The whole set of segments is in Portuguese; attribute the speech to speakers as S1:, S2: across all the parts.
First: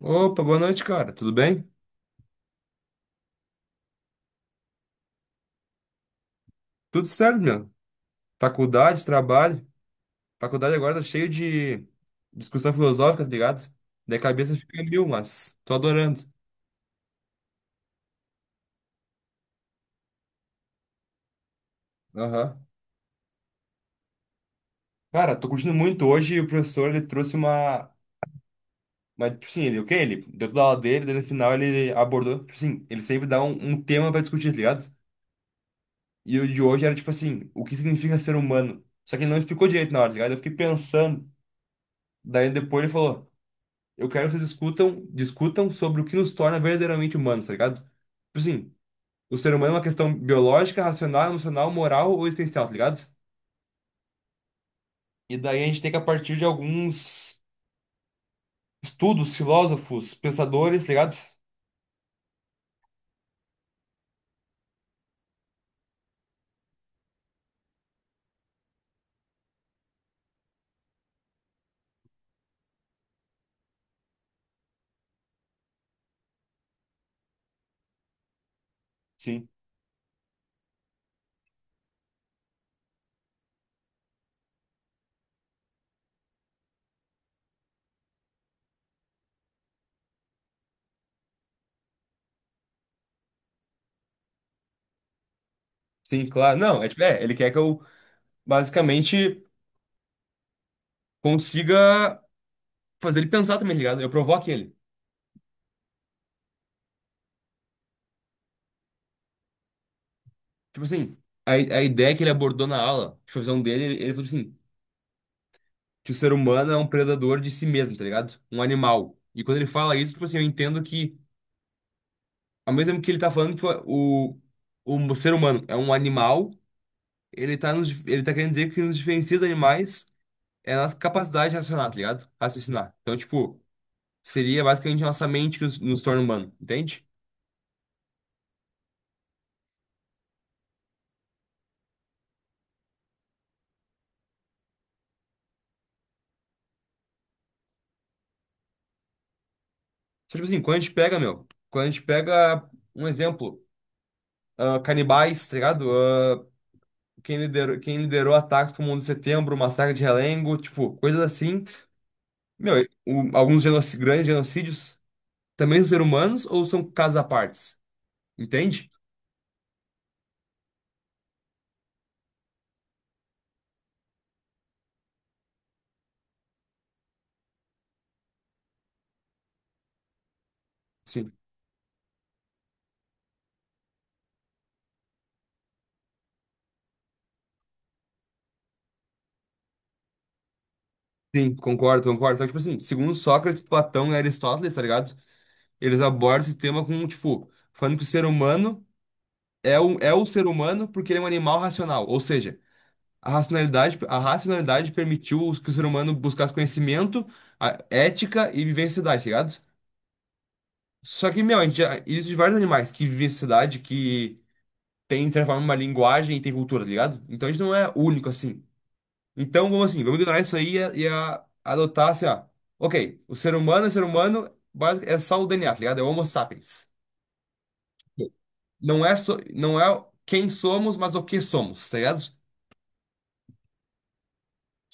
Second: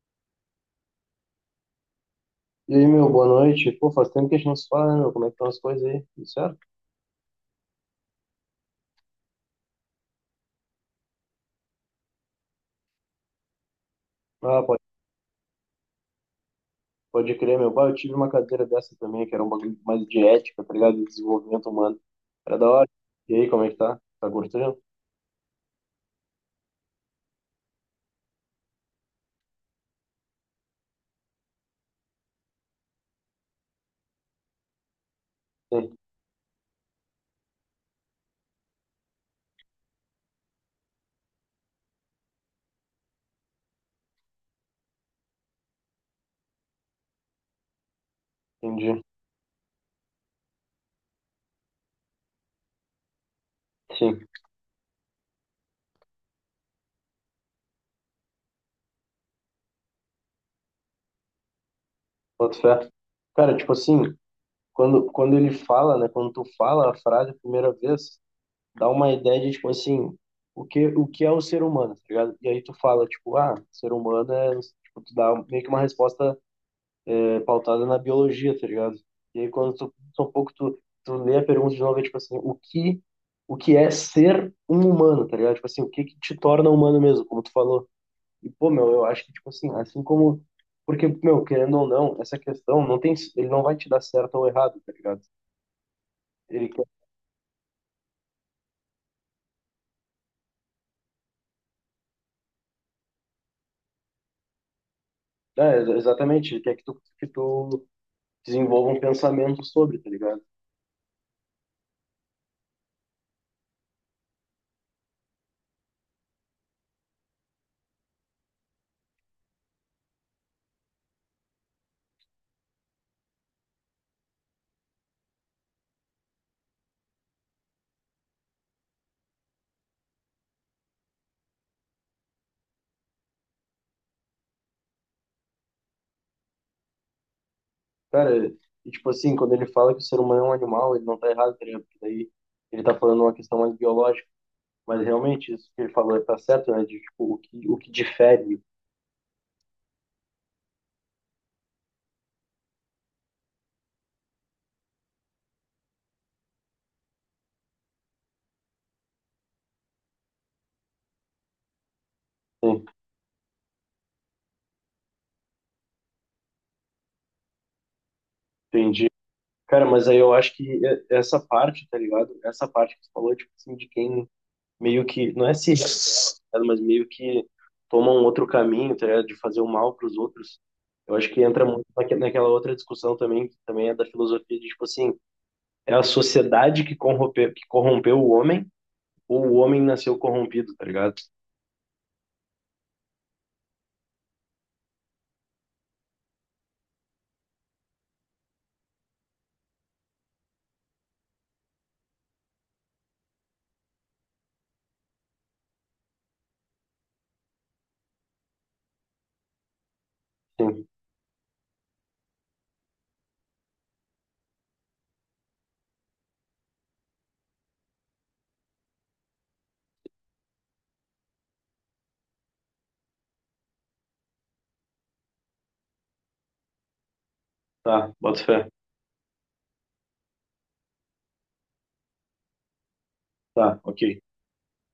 S1: Opa, boa noite, cara. Tudo bem?
S2: E aí, meu, boa noite. Pô, faz tempo que a gente não se fala, né, meu? Como é que estão as coisas aí? Tudo certo?
S1: Tudo certo, meu. Faculdade, trabalho. Faculdade agora tá cheio de discussão filosófica, tá ligado? Daí a cabeça
S2: Ah, pode,
S1: fica em mil, mas tô adorando.
S2: pode crer, meu. Pai, eu tive uma cadeira dessa também, que era um bagulho mais de ética, tá ligado? De desenvolvimento humano. Era
S1: Aham.
S2: da hora. E aí, como é que tá? Tá gostando?
S1: Cara, tô curtindo muito. Hoje o professor, ele trouxe uma tipo assim, o quê? Ele deu toda a aula dele, daí no final ele abordou... Tipo assim, ele sempre dá um tema pra discutir, tá ligado?
S2: Sim,
S1: E o de hoje era tipo assim, o que significa ser humano? Só que ele não explicou direito na hora, tá ligado? Eu fiquei pensando. Daí depois ele falou... Eu quero que vocês discutam sobre o que nos torna verdadeiramente humanos, tá ligado? Tipo assim,
S2: entendi.
S1: o ser humano é uma questão biológica, racional, emocional, moral ou existencial, tá ligado?
S2: Sim,
S1: E daí a gente tem que, a partir de alguns estudos, filósofos, pensadores, tá ligado?
S2: boto fé. Cara, tipo assim, quando ele fala, né? Quando tu fala a frase a primeira vez, dá uma ideia de, tipo assim, o que é o ser humano, tá ligado? E aí tu fala, tipo, ah, ser humano é... Tipo, tu dá meio que uma resposta é, pautada na biologia, tá ligado? E
S1: Sim.
S2: aí quando tu um pouco tu lê a pergunta de novo, é tipo assim, o que é ser um humano, tá ligado? Tipo assim, o que que te torna humano mesmo, como tu falou. E pô, meu, eu acho que tipo assim, assim como porque, meu, querendo ou não, essa questão não tem, ele não vai te dar certo ou errado, tá ligado?
S1: Sim, claro.
S2: Ele
S1: Não,
S2: quer,
S1: é tipo, é, ele quer que eu basicamente consiga fazer ele pensar também, tá ligado? Eu provoque ele.
S2: é, exatamente, ele quer que tu desenvolva um pensamento sobre, tá ligado?
S1: Tipo assim, a ideia que ele abordou na aula, tipo, a visão dele, ele falou assim. Que o ser humano é um predador de si mesmo, tá ligado? Um animal. E quando ele fala isso, tipo assim, eu entendo que, ao mesmo tempo que ele tá falando que o, o ser humano é um animal, ele tá, ele tá querendo dizer que nos diferencia dos animais é a nossa capacidade de racionar, tá ligado? Raciocinar. Então, tipo, seria basicamente a nossa mente que nos, nos torna humano, entende?
S2: Cara, e tipo assim, quando ele fala que o ser humano é um animal, ele não tá errado, tá ligado? Porque daí ele tá falando uma questão mais biológica. Mas realmente, isso que ele falou tá certo, né? De, tipo, o que difere.
S1: Só, tipo assim, quando a gente pega, meu, quando a gente pega um exemplo, ah, canibais, tá ligado? Ah, quem liderou ataques como o 11 de setembro, o massacre de Realengo, tipo, coisas assim.
S2: Né?
S1: Meu, grandes genocídios também são seres humanos ou são casos à partes? Entende?
S2: Entendi. Cara, mas aí eu acho que essa parte, tá ligado? Essa parte que você falou, tipo assim, de quem meio que, não é se rebela, tá ligado? Mas meio que toma um outro caminho, tá ligado? De fazer o mal pros outros. Eu acho
S1: Sim.
S2: que entra muito naquela outra discussão também, que também é da filosofia, de tipo assim, é a sociedade que corrompeu o homem, ou o homem nasceu corrompido, tá ligado?
S1: Sim, concordo, concordo. Então, tipo assim, segundo Sócrates, Platão e Aristóteles, tá ligado? Eles abordam esse tema com, tipo, falando que o ser humano é o ser humano porque ele é um animal racional. Ou seja, a racionalidade permitiu que o ser humano buscasse conhecimento, ética e viver em sociedade, tá ligado?
S2: Sim,
S1: Só que, meu, a gente já, existe vários animais que vivem em sociedade, que tem, de certa forma, uma linguagem e tem cultura, tá ligado? Então a gente não é único assim. Então, vamos assim, vamos ignorar isso aí e adotar assim, ó. Ok, o ser humano é ser humano, é só o DNA, tá ligado? É o Homo sapiens.
S2: tá, boto fé.
S1: Não é quem somos, mas o que somos, tá ligado?
S2: Tá, ok.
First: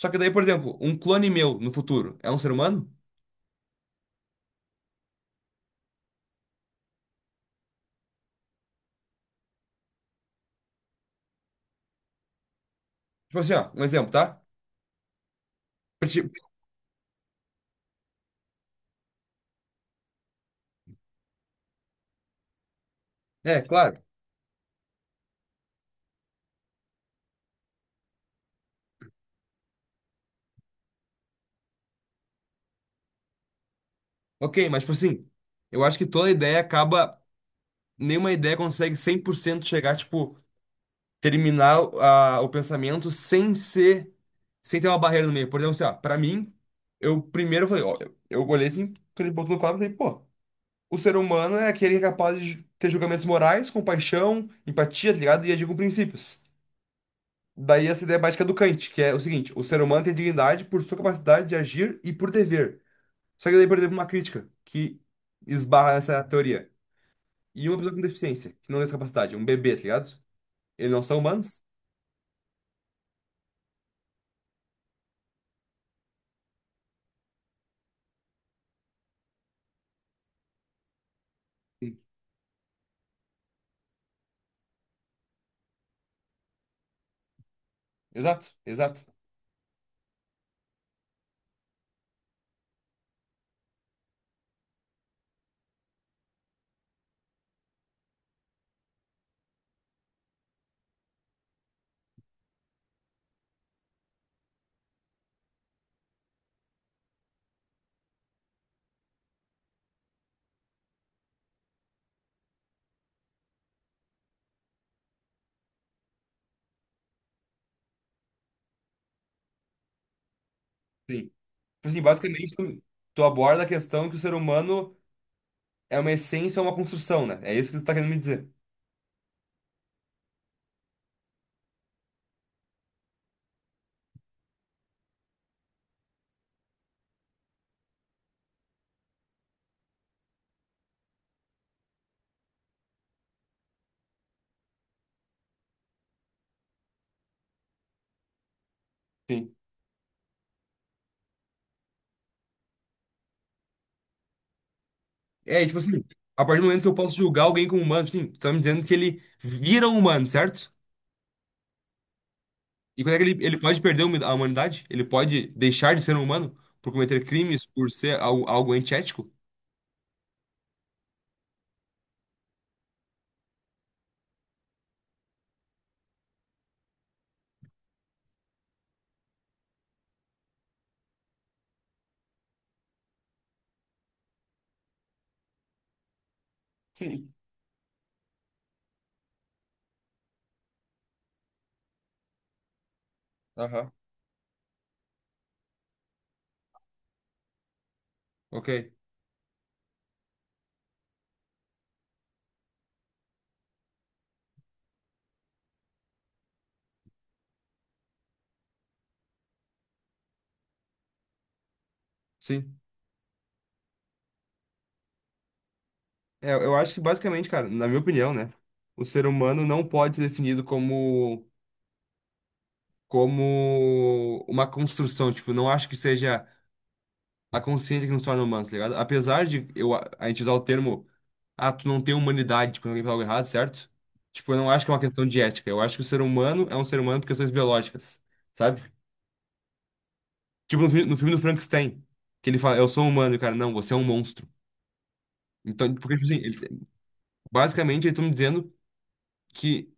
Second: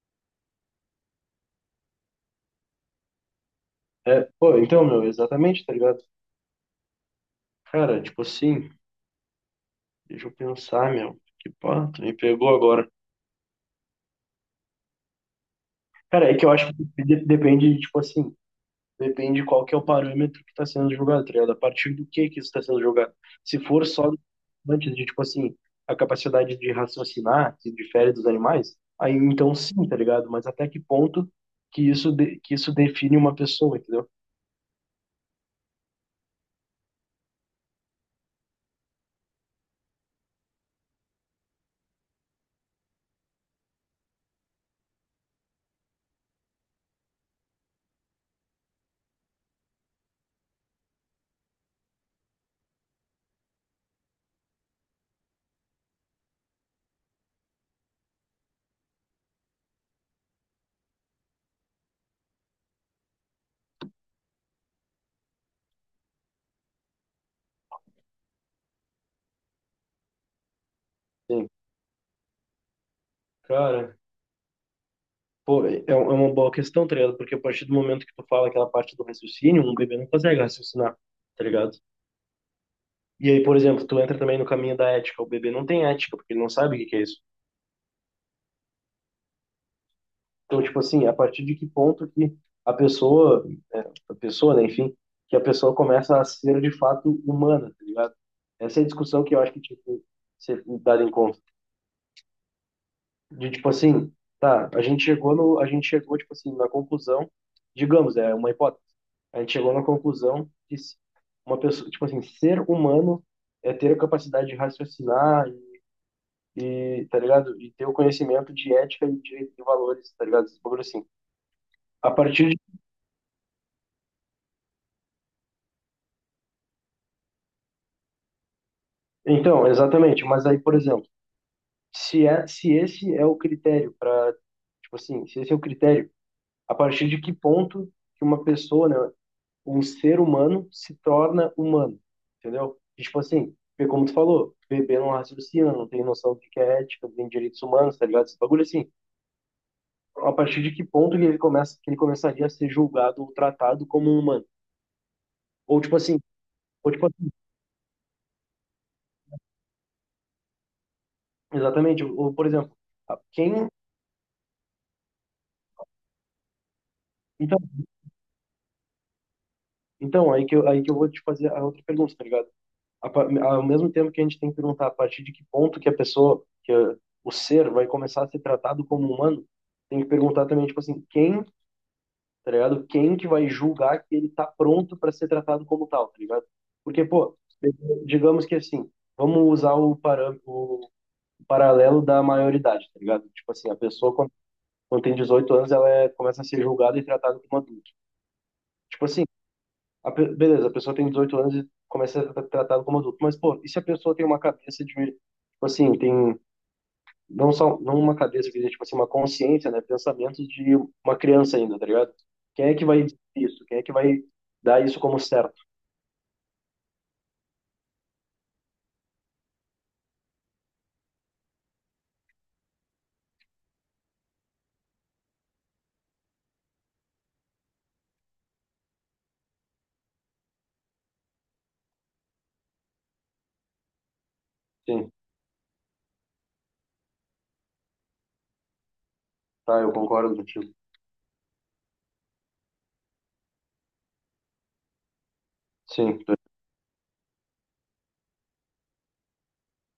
S1: Só que daí, por exemplo, um clone meu no futuro é um ser humano?
S2: É, pô, então, meu, exatamente, tá ligado? Cara, tipo assim, deixa eu pensar, meu. Que pá, tu me pegou agora.
S1: Tipo assim, ó, um exemplo, tá? Pra ti-
S2: Cara, é que eu acho que depende, tipo assim, depende qual que é o parâmetro que tá sendo julgado, tá ligado? A partir do que isso tá sendo julgado. Se
S1: É,
S2: for
S1: claro.
S2: só antes de, tipo assim, a capacidade de raciocinar, que difere dos animais, aí então sim, tá ligado? Mas até que ponto que isso, que isso define uma pessoa, entendeu?
S1: Ok, mas tipo assim, eu acho que toda ideia acaba. Nenhuma ideia consegue 100% chegar, tipo. Terminar a, o pensamento sem ser, sem ter uma barreira no meio. Por exemplo, assim, ó, pra mim, eu primeiro falei, ó, eu olhei assim, aquele ponto no quadro e falei, pô, o ser humano é aquele que é capaz de ter julgamentos morais, compaixão, empatia, tá ligado? E agir com princípios. Daí essa ideia básica do Kant, que é o seguinte, o ser humano tem dignidade por sua capacidade de agir e por dever. Só que daí, por exemplo, uma crítica que esbarra nessa teoria. E uma pessoa com deficiência, que não tem essa capacidade, um bebê, tá ligado? Eles não são
S2: Sim.
S1: humanos?
S2: Cara. Pô, é um, é uma boa questão, tá ligado? Porque a partir do momento que tu fala aquela parte do raciocínio, um bebê não consegue raciocinar, tá ligado?
S1: Sim.
S2: E aí, por exemplo, tu entra também no caminho da ética. O bebê não tem ética, porque ele não sabe o que que é isso.
S1: Exato, exato.
S2: Então, tipo assim, a partir de que ponto que a pessoa, a pessoa, né, enfim, que a pessoa começa a ser de fato humana, tá ligado? Essa é a discussão que eu acho que tinha que ser dada em conta. De tipo assim, tá, a gente chegou no, a gente chegou tipo assim na conclusão, digamos, é uma hipótese. A gente chegou na conclusão que uma pessoa, tipo assim, ser humano é ter a capacidade de raciocinar e, tá ligado? E ter o conhecimento de ética e de valores, tá ligado? Esse bagulho assim.
S1: Sim. Tipo assim,
S2: A partir
S1: basicamente,
S2: de,
S1: tu, tu aborda a questão que o ser humano é uma essência, é uma construção, né? É isso que tu tá querendo me dizer.
S2: então, exatamente, mas aí, por exemplo, se esse é o critério para, tipo assim, se esse é o critério, a partir de que ponto que uma pessoa, né, um ser humano se torna humano, entendeu? E, tipo assim, porque como tu falou, bebê não raciocina, não tem noção do que é ética, não tem direitos humanos, tá ligado? Esse bagulho assim,
S1: Sim.
S2: a partir de que ponto que ele começa, que ele começaria a ser julgado ou tratado como um humano?
S1: É, e, tipo
S2: Ou tipo
S1: assim,
S2: assim,
S1: a partir do momento que
S2: ou
S1: eu
S2: tipo
S1: posso
S2: assim,
S1: julgar alguém como humano, tipo assim, tu tá me dizendo que ele vira um humano, certo?
S2: exatamente, ou por exemplo,
S1: E quando é
S2: a-
S1: que ele,
S2: quem
S1: ele pode perder humi- a humanidade? Ele pode deixar de ser um humano por cometer
S2: então,
S1: crimes, por ser algo, algo antiético?
S2: então aí que eu vou te fazer a outra pergunta, tá ligado? Ao mesmo tempo que a gente tem que perguntar a partir de que ponto que a pessoa, que eh, o ser vai começar a ser tratado como humano, tem que perguntar também, tipo assim, quem tá ligado? Quem que vai julgar que ele tá pronto para ser tratado como tal, tá ligado? Porque,
S1: Sim.
S2: pô, digamos que assim, vamos usar o, param o paralelo da maioridade, tá ligado? Tipo assim, a
S1: Aham.
S2: pessoa quando tem 18 anos, ela é, começa a ser julgada e tratada como adulto.
S1: Ok.
S2: Tipo assim, beleza, a pessoa tem 18 anos e começa a ser tratada como adulto, mas, pô, e se a pessoa tem uma cabeça de, tipo assim, tem não só não uma cabeça que tipo assim, uma consciência, né, pensamentos de uma criança ainda, tá ligado? Quem é
S1: Sim.
S2: que vai dizer isso? Quem é que vai dar isso como certo?
S1: É, eu acho que basicamente, cara, na minha opinião, né? O ser humano não pode ser definido como. Como uma construção, tipo, não acho que seja a consciência que nos torna humanos, tá ligado? Apesar de eu, a gente usar o termo, ah, tu não tem humanidade quando alguém fala algo errado, certo? Tipo, eu não acho que é uma
S2: Sim,
S1: questão de ética. Eu acho que o ser humano é um ser humano por questões biológicas, sabe?
S2: tá, eu concordo contigo.
S1: Tipo no, no filme do Frankenstein, que ele fala, eu sou um humano, e o cara, não, você é um monstro. Então, porque,
S2: Sim,
S1: tipo
S2: tô-
S1: assim, ele- basicamente eles estão me dizendo que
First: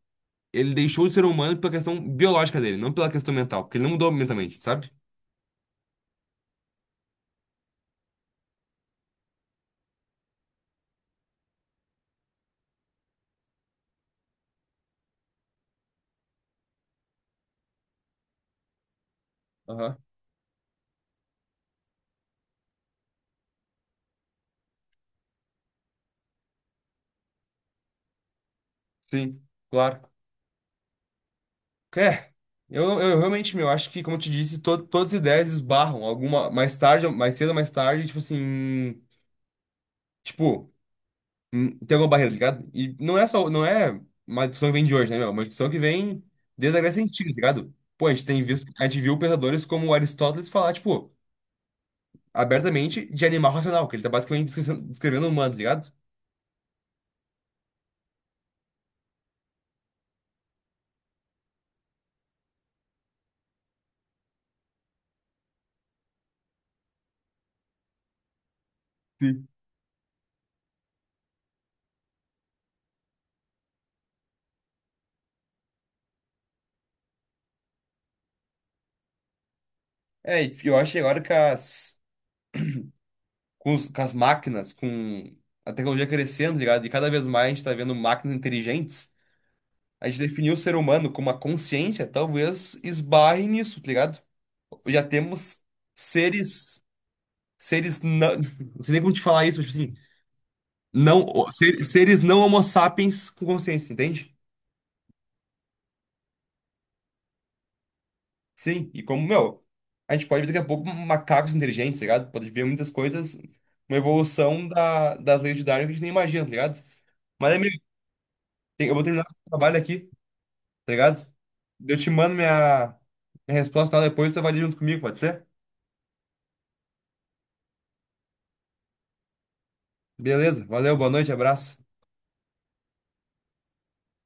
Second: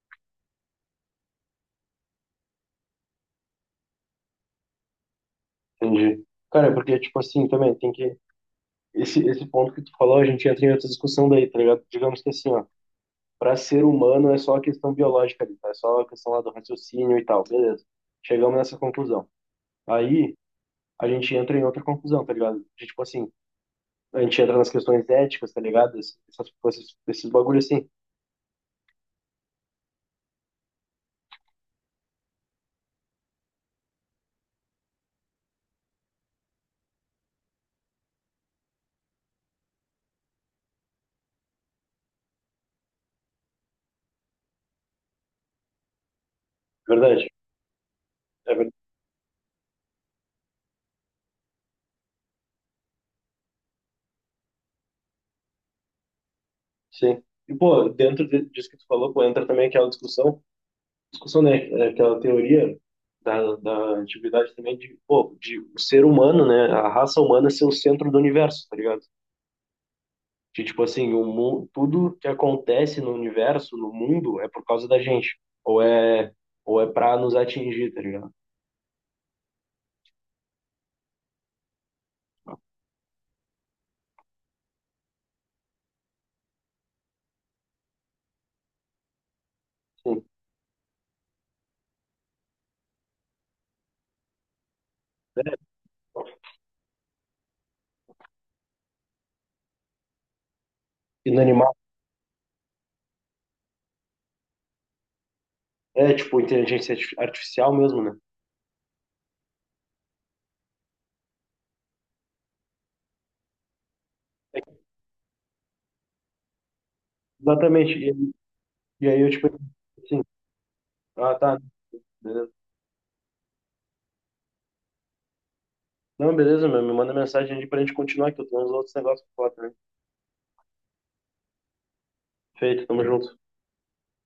S1: ele deixou de ser humano pela questão biológica dele, não pela questão mental, porque ele não mudou mentalmente, sabe?
S2: entendi. Cara, é porque tipo assim, também tem que esse ponto que tu falou, a gente entra em outra discussão daí, tá ligado? Digamos que assim, ó, para ser humano é só a questão biológica ali, tá? É só a questão lá do raciocínio e tal, beleza. Chegamos nessa conclusão.
S1: Aham.
S2: Aí a gente entra em outra conclusão, tá ligado? De, tipo assim, a gente entra nas questões éticas, tá ligado? Esses bagulhos assim,
S1: Sim, claro. É, eu realmente, meu, acho que, como eu te disse, todas as ideias esbarram. Alguma, mais cedo mais tarde, tipo assim. Tipo, tem alguma barreira, tá ligado? E não é só, não é uma discussão que vem de hoje, né, meu? É uma discussão que vem desde a Grécia
S2: verdade.
S1: Antiga, tá ligado? Pô, a gente tem
S2: É
S1: visto,
S2: verdade,
S1: a gente viu pensadores como Aristóteles falar, tipo, abertamente de animal racional, que ele tá basicamente descrevendo o humano, tá ligado?
S2: sim. E, pô, disso que tu falou, pô, entra também aquela discussão, né? É aquela teoria da, da antiguidade também de, pô, de o ser humano, né? A raça humana ser o centro do universo, tá ligado?
S1: Sim.
S2: De, tipo assim, tudo que acontece no universo, no mundo, é por causa da gente. Ou é pra nos atingir, tá ligado?
S1: É, e eu acho que agora que com as máquinas, com a tecnologia crescendo, tá ligado? E cada vez mais a gente tá vendo máquinas inteligentes. A gente
S2: Sim.
S1: definiu o ser humano como uma consciência, talvez esbarre nisso, tá ligado? Já
S2: É,
S1: temos seres, não sei nem como te falar isso, mas tipo assim, não,
S2: inanimado.
S1: seres não homo sapiens com consciência, entende?
S2: É, tipo, inteligência artificial mesmo, né?
S1: Sim, e como, meu, a gente pode ver daqui a pouco macacos inteligentes, tá ligado? Pode ver muitas coisas, uma evolução da, das leis de Darwin que a gente nem imagina, tá ligado? Mas, amigo,
S2: Exatamente.
S1: eu vou
S2: E aí
S1: terminar
S2: eu, tipo,
S1: o trabalho aqui,
S2: assim,
S1: tá ligado?
S2: ah, tá,
S1: Eu te mando
S2: beleza.
S1: minha resposta lá depois, tu avalia junto comigo, pode ser?
S2: Não, beleza, meu, me manda mensagem aí pra gente continuar, que eu tenho uns outros negócios pra falar também.
S1: Beleza, valeu, boa noite, abraço.
S2: Feito, tamo junto.